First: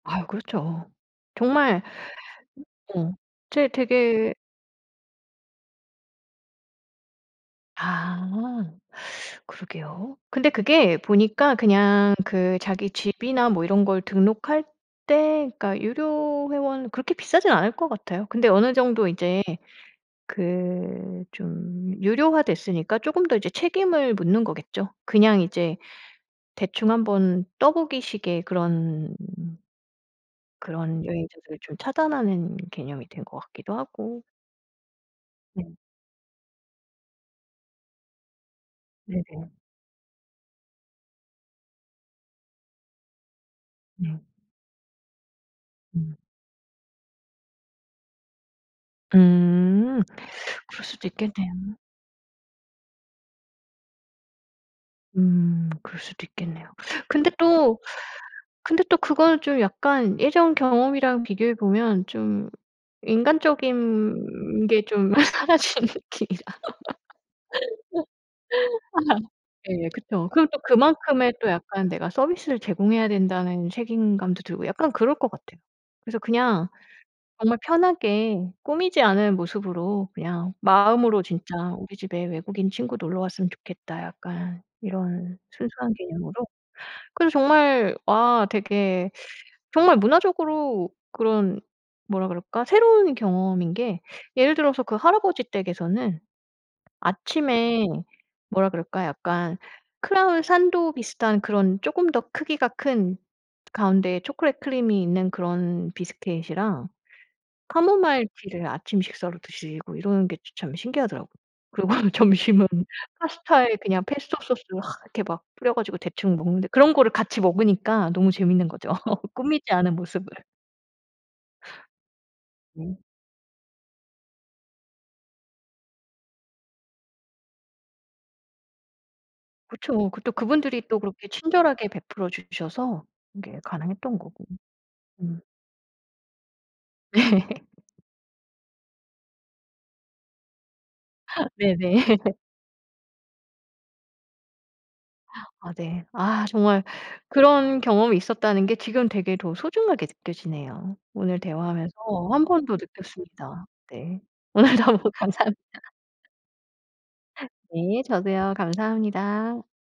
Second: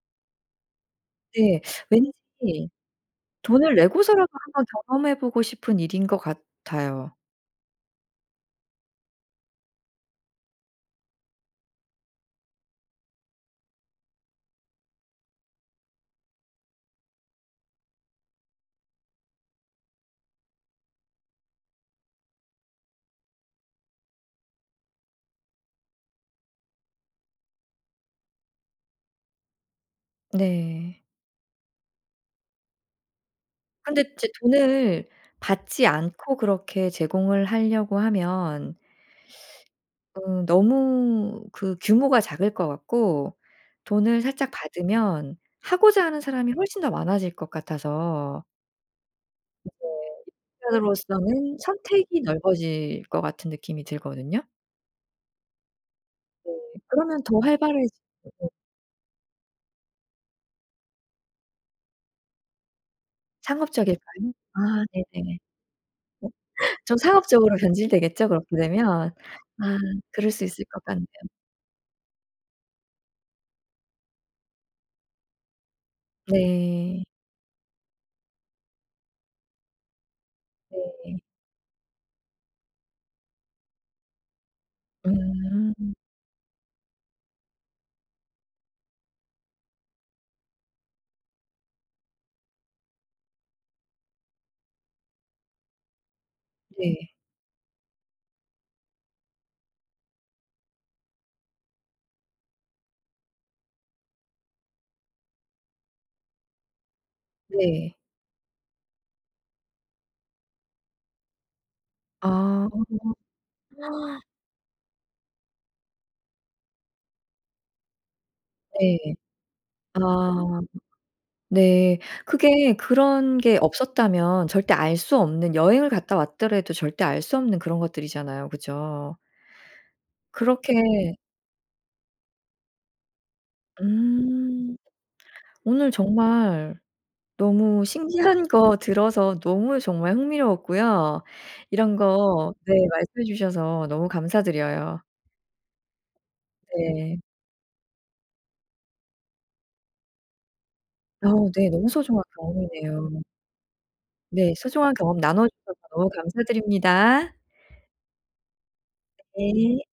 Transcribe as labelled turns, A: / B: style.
A: 아유 그렇죠.
B: 네.
A: 정말
B: 왠지
A: 어. 제
B: 돈을 내고서라도
A: 되게
B: 한번 경험해 보고 싶은 일인 것 같아요.
A: 아 그러게요. 근데 그게 보니까 그냥 그 자기 집이나 뭐 이런 걸 등록할 때 그러니까 유료 회원 그렇게 비싸진 않을 것 같아요. 근데 어느 정도 인제 그 좀 유료화 됐으니까 쪼금 더 이제 책임을 묻는 거겠죠. 그냥 이제 대충 한번 떠 보기 식의 그런
B: 네.
A: 그런 여행자들을 좀 차단하는 개념이 된 것 같기도
B: 근데
A: 하고.
B: 이제 돈을
A: 네.
B: 받지 않고 그렇게 제공을 하려고 하면
A: 네네.
B: 음 너무 그 규모가 작을 것 같고 돈을
A: 네.
B: 살짝 받으면 하고자
A: 음.
B: 하는 사람이 훨씬 더 많아질 것 같아서 그게
A: 음 그럴 수도
B: 한편으로써는
A: 있겠네요.
B: 선택이 넓어질 것 같은 느낌이 들거든요.
A: 음 그럴 수도
B: 네.
A: 있겠네요.
B: 그러면
A: 근데
B: 더
A: 또,
B: 활발해지 [unintelligible]
A: 근데 또 그거는 좀 약간 예전 경험이랑 비교해 보면 좀
B: 상업적일까요? 아
A: 인간적인 게 좀
B: 네네.
A: 사라지는 느낌이라.
B: 좀 상업적으로 변질되겠죠 그렇게 되면. 아
A: 예.
B: 그럴
A: 그쵸.
B: 수
A: 그리고 또
B: 있을 것 같네요.
A: 그만큼의 또 약간 '내가 서비스를 제공해야 된다.'는 책임감도 들고 약간 그럴 것 같아요. 그래서 그냥
B: 네.
A: 정말 편하게 꾸미지 않은 모습으로 그냥
B: 네.
A: 마음으로 진짜 '우리 집에 외국인 친구 놀러 왔으면 좋겠다.' 약간 이런 순수한
B: 음.
A: 개념으로. 그래서 정말 와 되게 정말 문화적으로 그런 뭐라 그럴까? 새로운 경험인 게 예를 들어서 그 할아버지 댁에서는
B: 네.
A: 아침에 뭐라 그럴까 약간 크라운 산도 비슷한 그런 쪼금 더 크기가 큰 가운데에 초콜릿 크림이 있는 그런 비스킷이랑
B: 네.
A: 카모마일 티를 아침 식사로 드시고 이러는 게 저 참 신기하더라고요. 그리고 점심은
B: 아.
A: 파스타에 그냥 페스토 소스를 하 이렇게 막 뿌려 가지고 대충 먹는데 그런 거를 같이 먹으니까 너무 재밌는 거죠.
B: 네.
A: 꾸미지 않은 모습을.
B: 아 네. 그게
A: 네.
B: 그런 게 없었다면 절대 알 수 없는 여행을 갔다 왔더라도 절대 알 수 없는 그런 것들이잖아요. 그죠?
A: 그쵸. 그 또
B: 그렇게
A: 그분들이 또 그렇게 친절하게 베풀어 주셔서 그게 가능했던 거고.
B: 음
A: 음.
B: 오늘 정말
A: 네.
B: 너무 신기한 거 들어서 너무 정말 흥미로웠고요. 이런
A: 네네.
B: 거 네. 말씀해 주셔서 너무 감사드려요.
A: 아 네. 아 정말
B: 네.
A: 그런 경험이 있었다는 게 지금 되게 더 소중하게 느껴지네요.
B: 아
A: 오늘
B: 네. 너무
A: 대화하면서
B: 소중한
A: 1 번 더
B: 경험이네요.
A: 느꼈습니다. 네.
B: 네.
A: 오늘
B: 소중한
A: 너무
B: 경험 나눠
A: 감사합니다.
B: 주셔서 너무 감사드립니다.
A: 네 저도요. 감사합니다.
B: 네.